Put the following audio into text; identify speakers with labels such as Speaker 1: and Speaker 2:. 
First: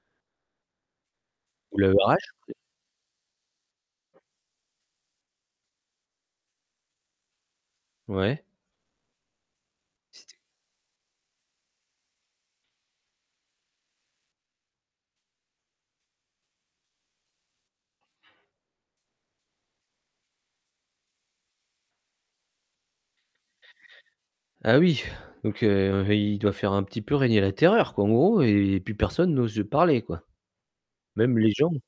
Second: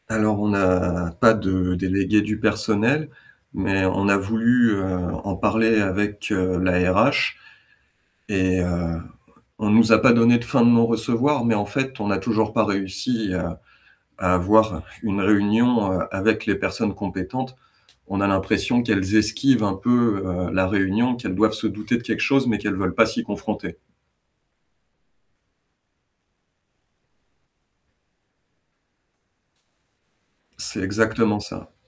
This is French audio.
Speaker 1: Alors, on n'a pas de
Speaker 2: Ou le RH?
Speaker 1: délégué du
Speaker 2: [unintelligible]
Speaker 1: personnel, mais on a voulu, heu, en parler avec, heu, la RH
Speaker 2: Ouais.
Speaker 1: et heu, on nous a pas
Speaker 2: C'était
Speaker 1: donné de fin de non recevoir, mais en fait, on n'a toujours pas réussi à à avoir une réunion, heu, avec les personnes compétentes. On a l'impression qu'elles esquivent un peu, heu, la réunion, qu'elles doivent se douter de quelque chose, mais qu'elles veulent pas s'y confronter.
Speaker 2: Ah oui, donc heu, il doit faire un petit peu régner la terreur, quoi, en gros, et plus personne n'ose parler, quoi.
Speaker 1: C'est
Speaker 2: Même
Speaker 1: exactement
Speaker 2: les gens.
Speaker 1: ça.